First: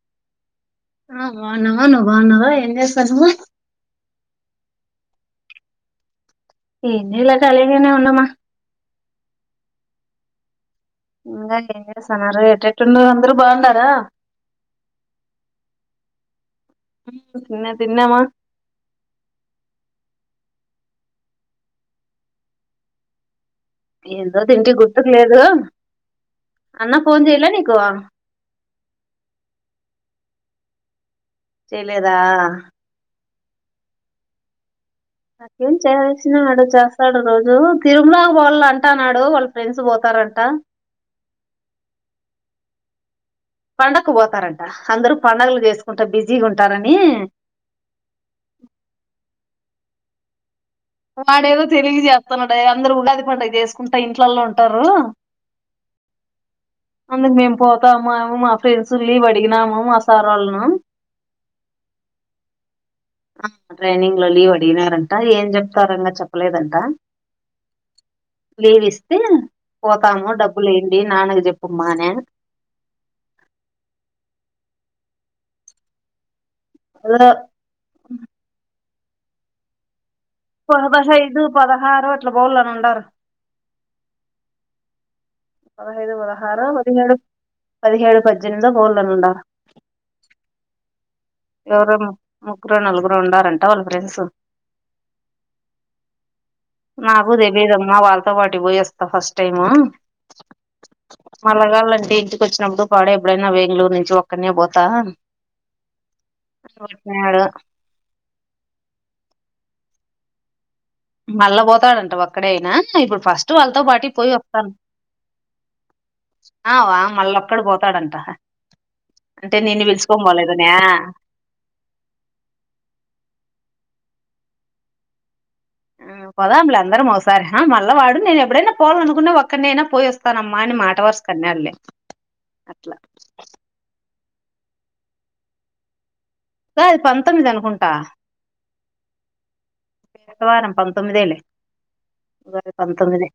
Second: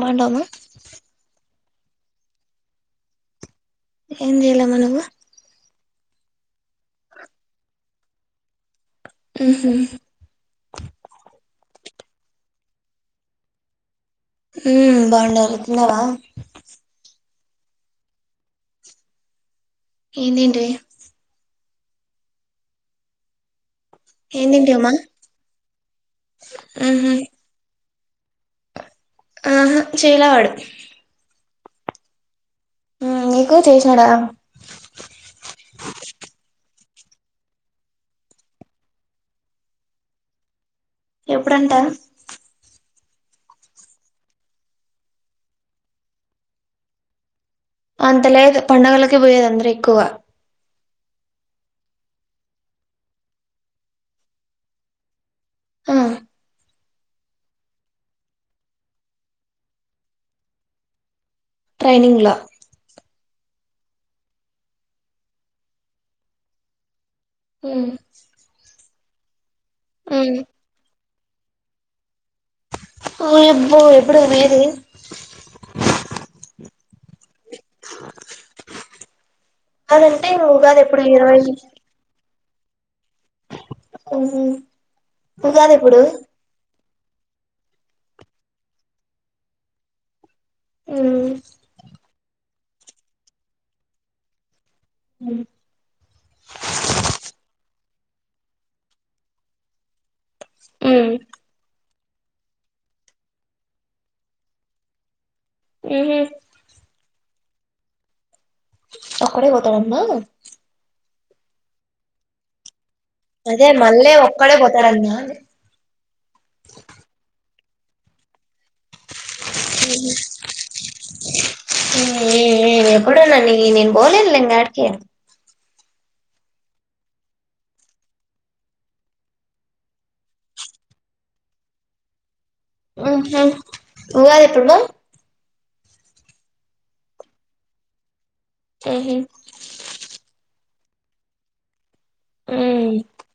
మండమా ఆ బాగునవా నువ్ బాగున్నావా ఎం చే ను ఏందలా మనవ ఇనిలా కళనే ఉన్నామ్మా ఉ ఇంకా ఏం చేస్తున్నారు ఎట ఎటున్న అందరుూ బాగుండారా ఉ బాగుండాలి తన్నావా తిన్న తిన్నమా ఏంటింట ఏందో ఏం తింటి తింటివమ్మా గుర్తుకు లేదు అన్న ఉహు ఫోన్ చెయలే నీకు ఆహా చేలా వాడు చేయలేదా మ్ నీకు చేసినాడా స్తాడు రోజు తిరుమలక్ పోవాలంటన్నాడు వాళ్ళ ఫ్రెండ్స్ పోతారంట ఎప్పుడంట పండక్కు పోతారంట అందరు పండుగలు చేసుకుంటా బిజీగా ఉంటారని అంతలేద్ పండగలకే పోయేది అందరు ఎక్కువ వాడేదో తెలిక చేస్తున్నాడే అందరు ఉగాది పండుగ చేసుకుంట ఇంట్లలో ఉంటారు ఆ అందుకు మేము పోతాము మా ఫ్రెండ్స్ లీవ్ అడిగినాము మా సార్ వాళ్ళను ట్రైనింగ్లా ఆ ట్రైనింగ్ లో లీవ్ అడిగినారంట ఏం చెప్తారో ఇంగ చెప్పలేదంట మ్ తే పోతాము డబ్బులేయండి నాన్నకు చెప్పమ్మా అనే ఒయబ్బో ఎప్పుడే పోయేది ఎవరో అదే పదహైదు పదహారు అట్ల పోవాళని ఉండరు మ్ పదహైదు పదహారు పదిహేడు పదిహేడు పద్దెనిమిది పోవ్లుండ మ్ ముగ్గురు నలుగురు ఉండారంట వాళ్ళ ఫ్రెండ్స్ నాకు తెలిదు మా వాళ్ళతో పాటు పోయేస్తా ఫస్ట్ టైము ఉమ్ మళ్ళగళ్ ఇంటికి వచ్చినప్పుడు ఎప్పుడైనా బెంగళూరు నుంచి ఒక్కనే పోతా మ్ హు ఏేడు ఒక్కడే పోతాడట్నా మళ్ళా పోతాడంటా ఒక్కడే అయినా ఇప్పుడు ఫస్ట్ అదే వాళ్ళతో పాటు మళ్ళీ పోయి ఒక్కడే వస్తా పోతాడన్నా ఆ వా మళ్ళ ఒక్కడు పోతాడంట అంటే మ్ నిన్ను హు పిలుచుకొని పోలేదనే ఆ, మ్ మ్ ఎప్పుడున్నా న నేను పోలేనులే యడికి మ్ పోదం లే అందరం ఒకసారి ఆ మళ్ళ వాడు నేను ఎడైన పోాలనుకున్నా ఒక్కడినైనా పోయి వస్తానమ్మా అని మాట వర్స్ కన్నాాళ్ళే అట్లా మ్ హు ఉగాది ఎప్పుడు ఉగాది పంతొమ్మిది అనుకుంటా మ్ హు శుక్రవారం పంతొమ్మిదేలే ఉమ్ పంతొమ్మిది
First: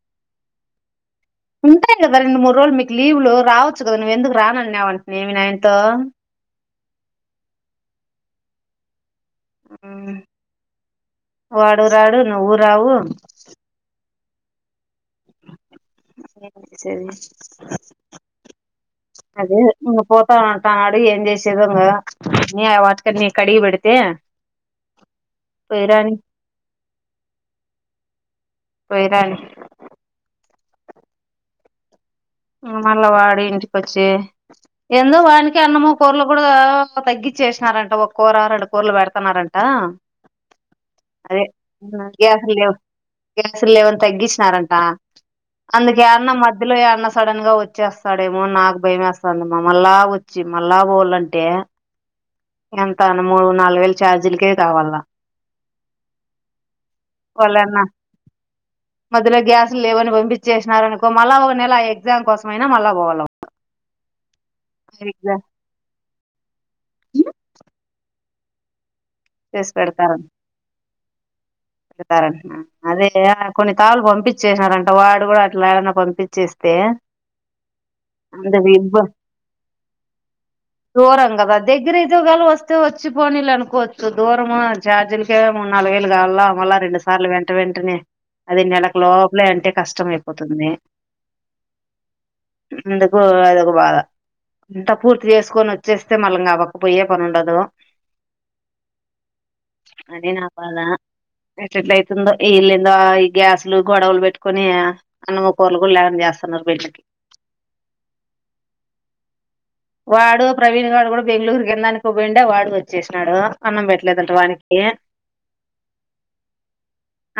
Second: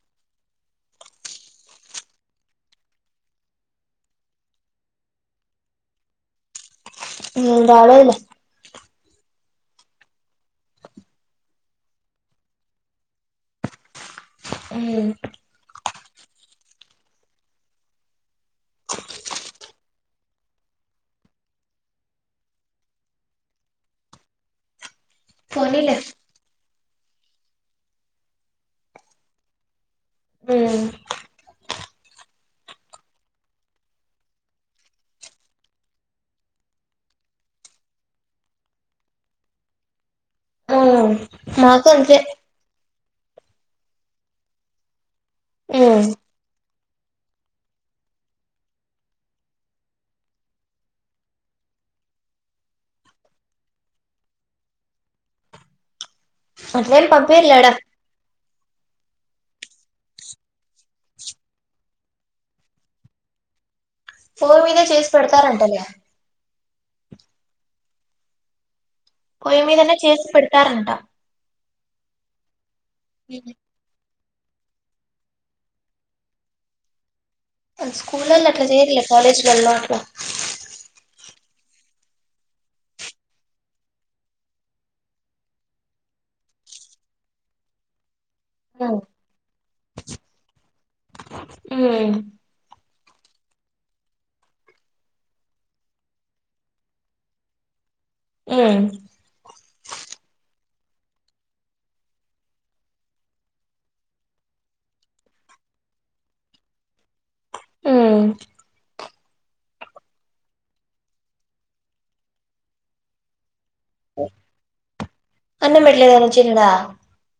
ఉంటాయ్ కదా రెండు మూడు రోజులు మీకు లీవు్లు రావచ్చు కదా నువ్్వ ఎందుకు రాన నవ్ అంన్టి మి నాయన్తో మ్ రాలేదు లే మే వాడు రాడు నువ్వు రావు మ్ సే అదే ఇంగ పోతా ఉంటా నాడు ఏం చేసేదో వాట్క కడిగి పెడితే ఫోనిలే పోయిరాని పోయిరాని ఉ మల్లవాడి ఇంటికొచ్చి ఎందుో వానికి అన్నము కూరలు కూడా తగ్గచ్చేసినారంట ఒక కూర రెండు కూరలు పెడుతన్నారంట అ ఉమ్ అదే మాకు అంతే గ్యాస్ లేవు గ్యాసులు లేవని తగ్గించినారంట అందుకె ఉమ్ అన్న మధ్యలో య సడన్ గా వచ్చేస్తాడేమో నాకు భయం వేస్తాందమ్మా మళ్ళా వచ్చి మళ్ళా పోాలంటే ఎంత అయినా మూడు నాలుగు వేలు ఛార్జీలకే కావాల అట్లా ఏం పంపీయారూలే యాడ వాళ్ళన్నా మధ్యలో గ్యాస్లు లేవని పంపించేసినారూ అనుకో మళ్ళా ఒక నెల ఆ ఎగ్జామ్ కోసం అయినా మళ్ళా పోవాల వాడు ఫోన్ మీదే చేసి పెడతారంటలే పోయి చేసి మీదనే పెడతారని చేసి పెడతారంట అదే కొన్ని తళలు పంపిం చ్చేసినారంట వాడు కూడా అట్లా ఏడనా పంపించేస్తే స్కూల్ లా అట్లా అందరి ఇబ్బ చేరిలే కాలేజీ లల్లా అట్లా దగీర అయితే ఏదోగాల వస్తే వచ్చి పోనీలే అనుకోవచ్చు దూరమ ఛార్జీలకే మూడు నాలు వేలు కాల మళ రెండు సార్లు వెంట వెంటనే అది నెలలకు ఉమ్ లోపలే అంటే కష్టం అయిపోతుంది అందుకు అదోక బాధ అంతా పూర్తి చేసుకొని వచ్చేస్తే మళ్ళం కావ్వకపోయే పని ఉండదు ఉ అనే నా బాధ ఎట్ ఎట్ల అయితుందో ఈ ఇల్లుందో ఈ గ్యాసులు గొడవలు పెట్టుకొని అన్నం కూర్లు లే చేస్తున్నారు బిడ్డలాకి ఉ వాడు ప్రవీణ్ గాడు కూడా బెంగళూరు కిందానికి పోయిండే వాడు వచ్చేసాడు అన్నం పెట్టలేదంట వానీ కే అన్నం పెట్లేలేదని వచ్చినాడా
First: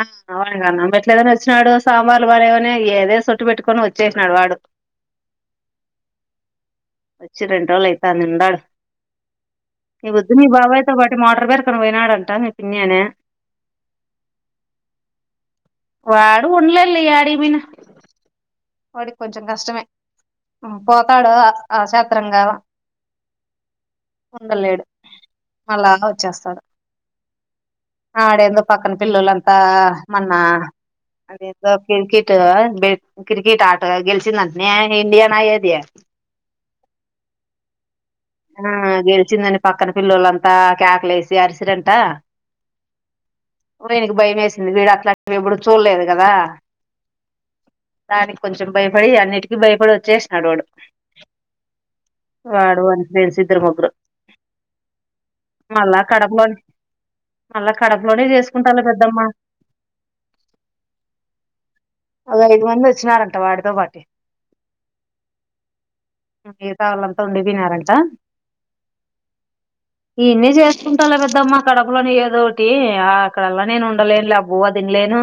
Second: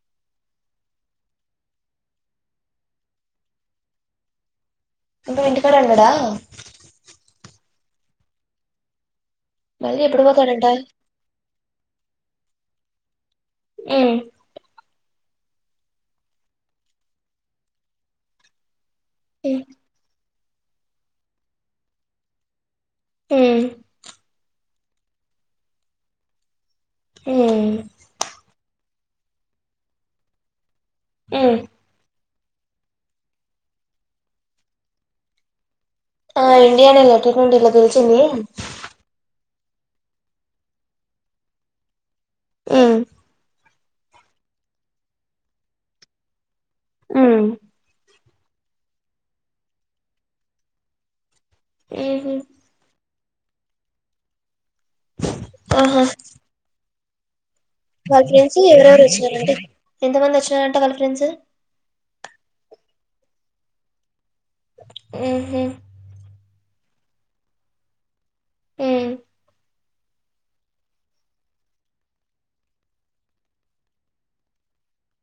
ఉ అవును కన్నం పెట్లేదని వచ్చినాడు సాంబార్లు బాలేవని ఏదే సొట్టు పెట్టుకొని వచ్చేసినడు వాడు ఇంకా ఇంటికాడనే ఉన్నాడా వచ్చి రెండు రోజులు అవుతాంది ఉండాడు మళ్ళీ ఈ ఎప్పుడు పొద్దు మీ పోతాడంట బాబాయ్తో పాటి మోటర్ పేరుకని పోయినాడంట మీ పిన్ని అన్యా ఉ వాడు ఉండలేల ఆడిగి పోయిన వాడికి కొంచెం కష్టమే ఉ పోతాడు ఆక్షత్రం గా ఉమ్ ఉండలేడు మళ్ళా వచ్చేస్తాడు ఊ ఆడేందుో పక్కన పిల్లులంతా మన్న అది ఏందో కిరి కిరి టో బెట్ క్రికెట్ ఆటో గెలిచందంటే నే ఇండియాన అ యేది ఆ ఎడియానే ట్వంటీ ట్వంటీ లో గెలిచింది గెలిచిందని పక్కన పిల్లోల్లు అంతా క్యాకలు వేసి అరిసిరి అంట ఊ వీనికి భయం వేసింది వీడు అట్లాంటివి ఎప్పుడు చూడలేదు కదా ఊ దానికి కొంచెం భయపడి అన్నిటికీ భయపడి వచ్చేసినడు వాడు వాడు వాని ఫ్రెండ్స్ ఇద్దరు ముగ్గురు మళ్ళ ఆహా కడపలోని వాళ్ళ ఫ్రెండ్స్ ఎవరెవరు వచ్చినారంటే ఎంత మంది వచ్చినారంట వాళ్ళ ఫ్రెండ్స్ ఒక ఐదు మంది వచ్చినారంట వాడితో పాటీ ఊ హు మిగతా వాళ్ళంతా ఉండిపోనారంట ఉ ఈన్నే చేసుకుంటాలా పెద్దమ్మ అక్కడ లోని ఏదో ఒకటి ఆ అక్కడలా నేను ఉండలేను లేను ఆ బువ్వ తినలేను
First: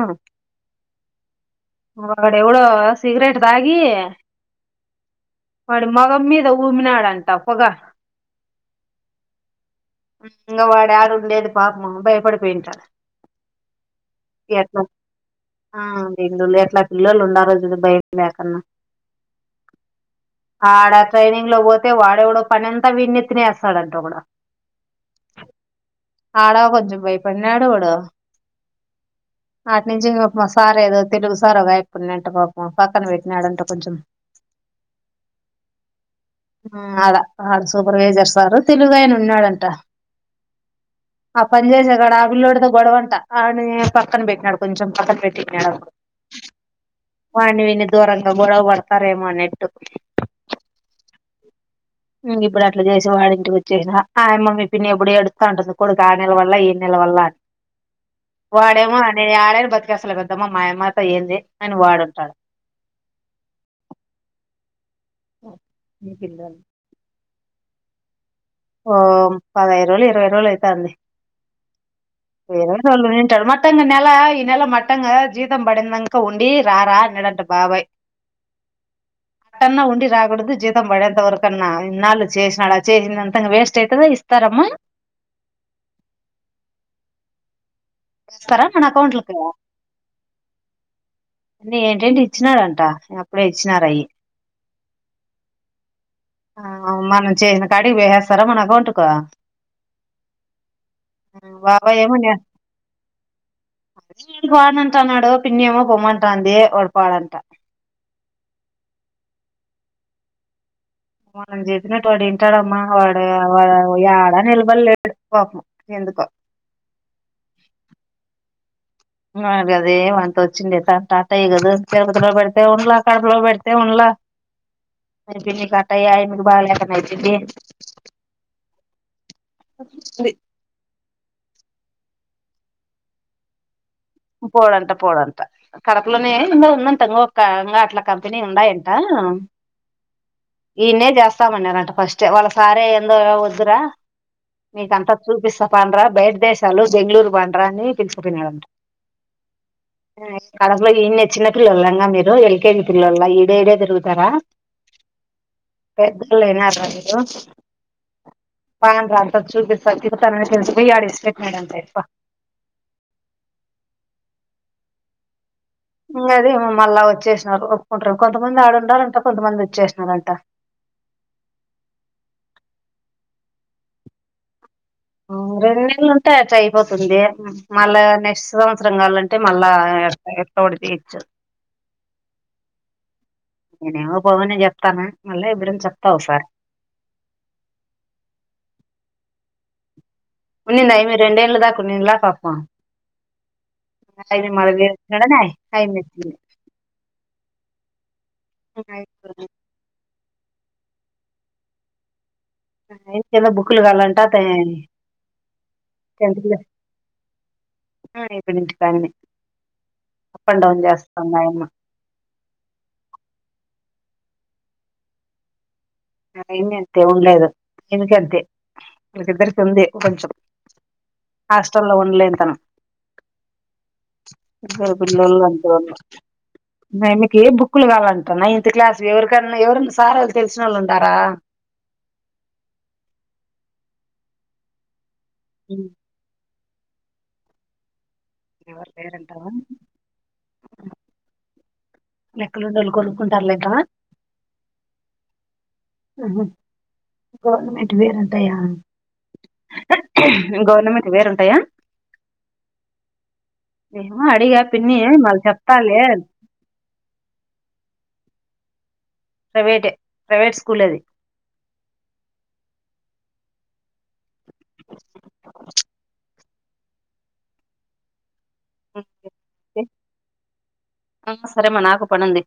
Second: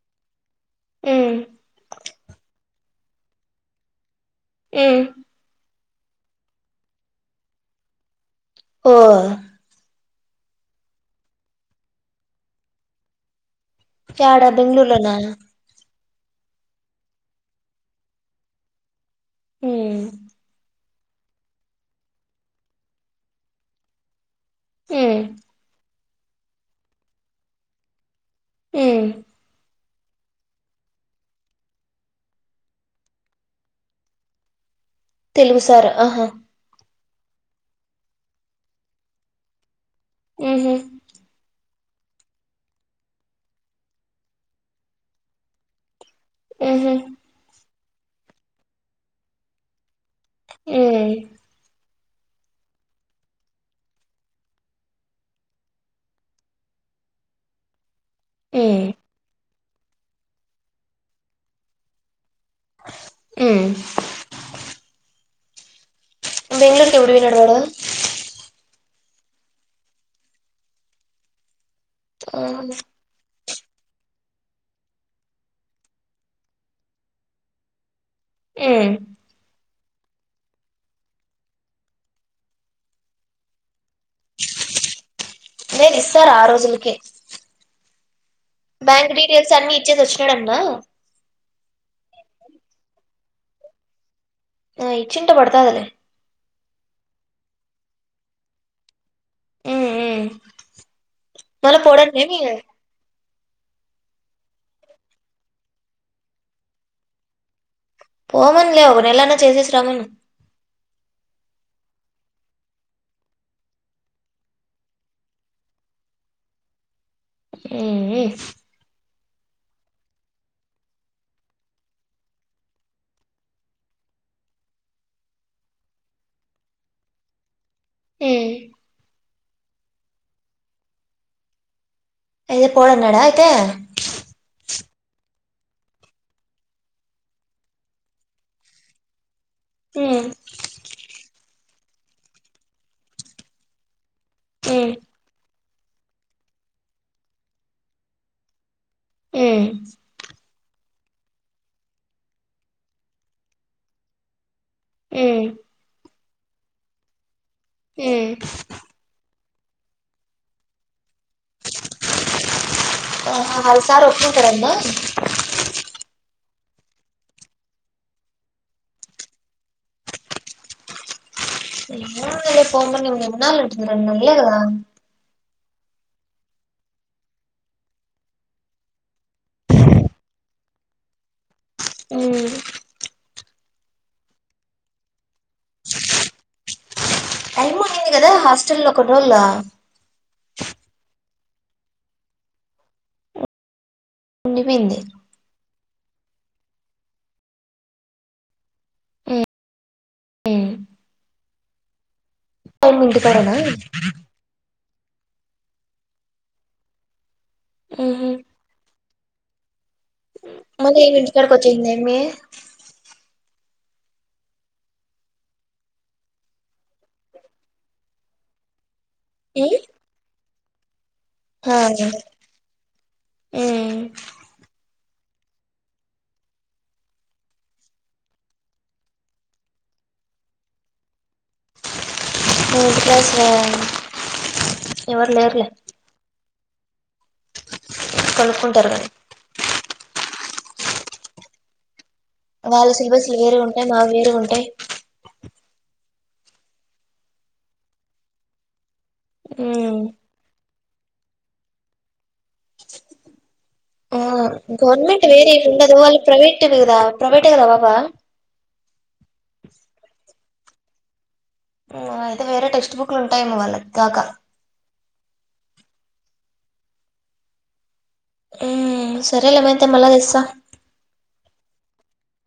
ఉమ్ వాడు ఎవడో సిగరెట్ దాగి ఉ వాడి మగమ్ మీద ఊమ్మి నాడంట పొగ ఓ ఇంకా వాడు యాడన ఉండేది లేదు పాపము భయపడిపోయింటడు యాడ బెంగళూరులోన బెంగళూరులో ఎట్లా పిల్లలు ఉన్నారో చూడు భయం లేకన్నా ఉ ఆడ ట్రైనింగ్ లో పోతే వాడేవడో పని అంతా వీని నెత్తిన ఏస్తాడంట ఒకడు ఉ ఆడా కొంచెం భైపడిన్నాడు వాడు ఉ వాటి నుంచి ఇంగ సార్ ఏదో తెలుగు సార్ ఒగాయిపుకున్నా అంట పాపం పక్కన పెట్టినాడంట కొంచెం తెలుగు సారా ఆహా ఆ సూపర్వైజర్స్ సారు తెలుగు ఆయన ఉన్నాడంట ఉహు ఆ పని జేసే ఇక్కడ ఆపిల్లోడితో గొడవంట ఆ పక్కన పెట్టినాడు కొంచెం పక్కన పెట్టాడు ఉహు వాడిని వీడిని దూరంగా గొడవ పడతారేమో అని ఎట్టు ఉ ఉ ఇప్పుడు అట్లా చేసి వాడి ఇంటికి వచ్చేసిన ఆయమ్మ పిన్ని ఎప్పుడు ఎడు త ఉంటుంది కొడుకు ఆ నెల వల్ల ఈ నెల వల్ల అని ఉమ్ వాడేమో అ ఆడ కి అసలు పెద్దమ్మా మాయమ్మ్మ తో ఏంది అని వాడంటాడు ఉ ఓ బెంగళూరుకి ఎప్పుడు పోయినాడు వాడు ఓ పదహైదు రోజులు ఇరవై రోజులు అయితంది వేరేళ్లతో ఉన్నింటాడు మ మత్తంగ నెల ఈ నెల మట్టంగా జీతం పడిందంక ఉండి రారా అన్నాడంట బాబాయ్ ఉ న్నా ఉండి రాకూడదు జీతం పడేంత వరకన్నా ఇన్నాళ్లు చేసినడు చేసినంతా వేస్ చేతరు ఇస్తారమ్మ లేదు ఇస్తారు ఆ రోజులకే తరా తన బ్యాంక్ అకౌంట్లకి డీటెయిల్స్ అన్ని ఇచ్చేసి వచ్చినాడటనా ఏంటండి ఇచ్చినాడంట అప్పుడే ఇచ్చినారయి ఆ ఇచ్చింటే పడతాదిలే ఆ మనం చేసిన కాడికి వేసేస్తారా మన అకౌంట్ కు ఉమ్ ఉమ్ మళ్ళా బాబాయ్ ఏమన్నా పోడన్నేమి వానంటన్నాడు పిన్ని ఏమో పొమ్మంటంది వాడు పోడంట పోమనిలే ఒక నెలన్న చేసేసి రామను మనం చెప్పినట్టు వాడు వింటాడమ్మా వాడు ఆడా నిలబలేడు పాపం ఎందుకో ఉ అ అదే అంత వచ్చిండ టాట ఇగదురుప పెడితే ఉండ్ల కడపులో పెడితే ఉండ్ల అ పిన్ని కాటయి ఇప్పుడు బాగులేకున్నా వచ్చిద్ది ఉ వచింది అయితే పోడన్నాడా అయితే పోడంట పోడంట కడపలోనే ఏందో ఉందంట ఇంకా ఒక అట్లా కంపెనీ ఉన్నాయంట ఉమ్ ఈయన్న చేస్తామండి అనంట ఫస్ట్ వాళ్ళ సారే ఏందో వద్దురా ఉమ్ మీకంతా చూపిస్తా పాండ్రా బయట దేశాలు బెంగళూరు పాండ్రా అని పిలుచపోయినాడంట ఉం కడపలో ఇన్నే చిన్న పిల్లలంగా మీరు ఎల్కేజీ పిల్లోల ఈడే ఇడే తిరుగుతారా ఆ పెద్దోళ్ళు అయినార్ మీరు ఉమ్ పద చూపిస్తా తిప్పుత అని డిస్పోయీ యాడి ఇడిసి పెట్టినాడట హాలసా రోట్లు ఒప్పుక్రా అన్న ఇ అది మమ్ మళ్ళా వచ్చేసినారు ఒప్పుకుంటారు కొంతమంది ఆడుండారంట కొంతమంది వచ్చేసినారంట ఏ వెద పోము ఉన్నాంటండి నేను ఉండలేదు కదా రెండు నెలలు ఉంటే అట్ అయిపోతుంది మళ్ళా నెక్స్ట్ సంవత్సరం కావాలంటే మళ్ళాడ ఎట్నో అట్లన్నో తీయొచ్చు అ నేనేమో పవని చెప్తాను మళ్ళా ఇవరిని చెప్తావు సార్ టైము ఉండింది కదా హాస్టల్ లో కొన్ని రోజులా ఉన్నింద ఇమ రెండ ఏంలుదా కున్నిలా పాపం అ ఉండిపోయింది మవిడనే కై మతి యిపో ఆ ఏం కింద బుక్కులు కాాలంట ఆ ఉహు ఇక్క నుంచి కాన్ని మళ్ళీ ఏమి ఇంటికాడికి అయ్యమ్మ వచ్చంద అమ్మి యన్ని అంతే ఉండలేదు దయక అంతే వాకిద్దరికి ఉమ్ ఉంది కొంచెం ఆ హాస్టల్ లో ఉండలేని తను ఉమ్ పిల్లోల్లు అంతే ఉన్నార్ మీకు ఏ బుక్కులు కావాలంట నైన్త్ క్లాస్ ఎవరికన్నా ఎవరన్నా సార్ వాళ్ళు తెలిసిన వాళ్ళు ఉంటారా టెంతు క్లాస్వా ఎవరులేరులే కొనుక్కుంటారు ఎవరి కానీ పేరుంటావా లెక్కలు వాళ్ళ డోలు సిలబస్లు కొడుక్కుంటారు వేరే లెక్క ఉంటాయి మావి వేరే ఉంటాయి ఆహ గవర్మెంట్ వేరుంతయా గవర్నమెంట్ వేరుంటాయా ఆ ఏమో అడిగా పిన్ని గవర్నమెంట్ మళ్ళీ వేరే ఉండదు చెప్తాలే వాళ్ళు ప్రైవేట్ కదా ప్రైవేటే కదా బాబ ప్రైవేట్ ప్రైవేట్ స్కూల్ అది అయితే వేరే టెక్స్ట్ బుక్లు ఉంటాయమ్ మొ వాళ్ళకి కాక అ సరేల మాహతే మళ తెస్సా శరేమ నాకు పనంది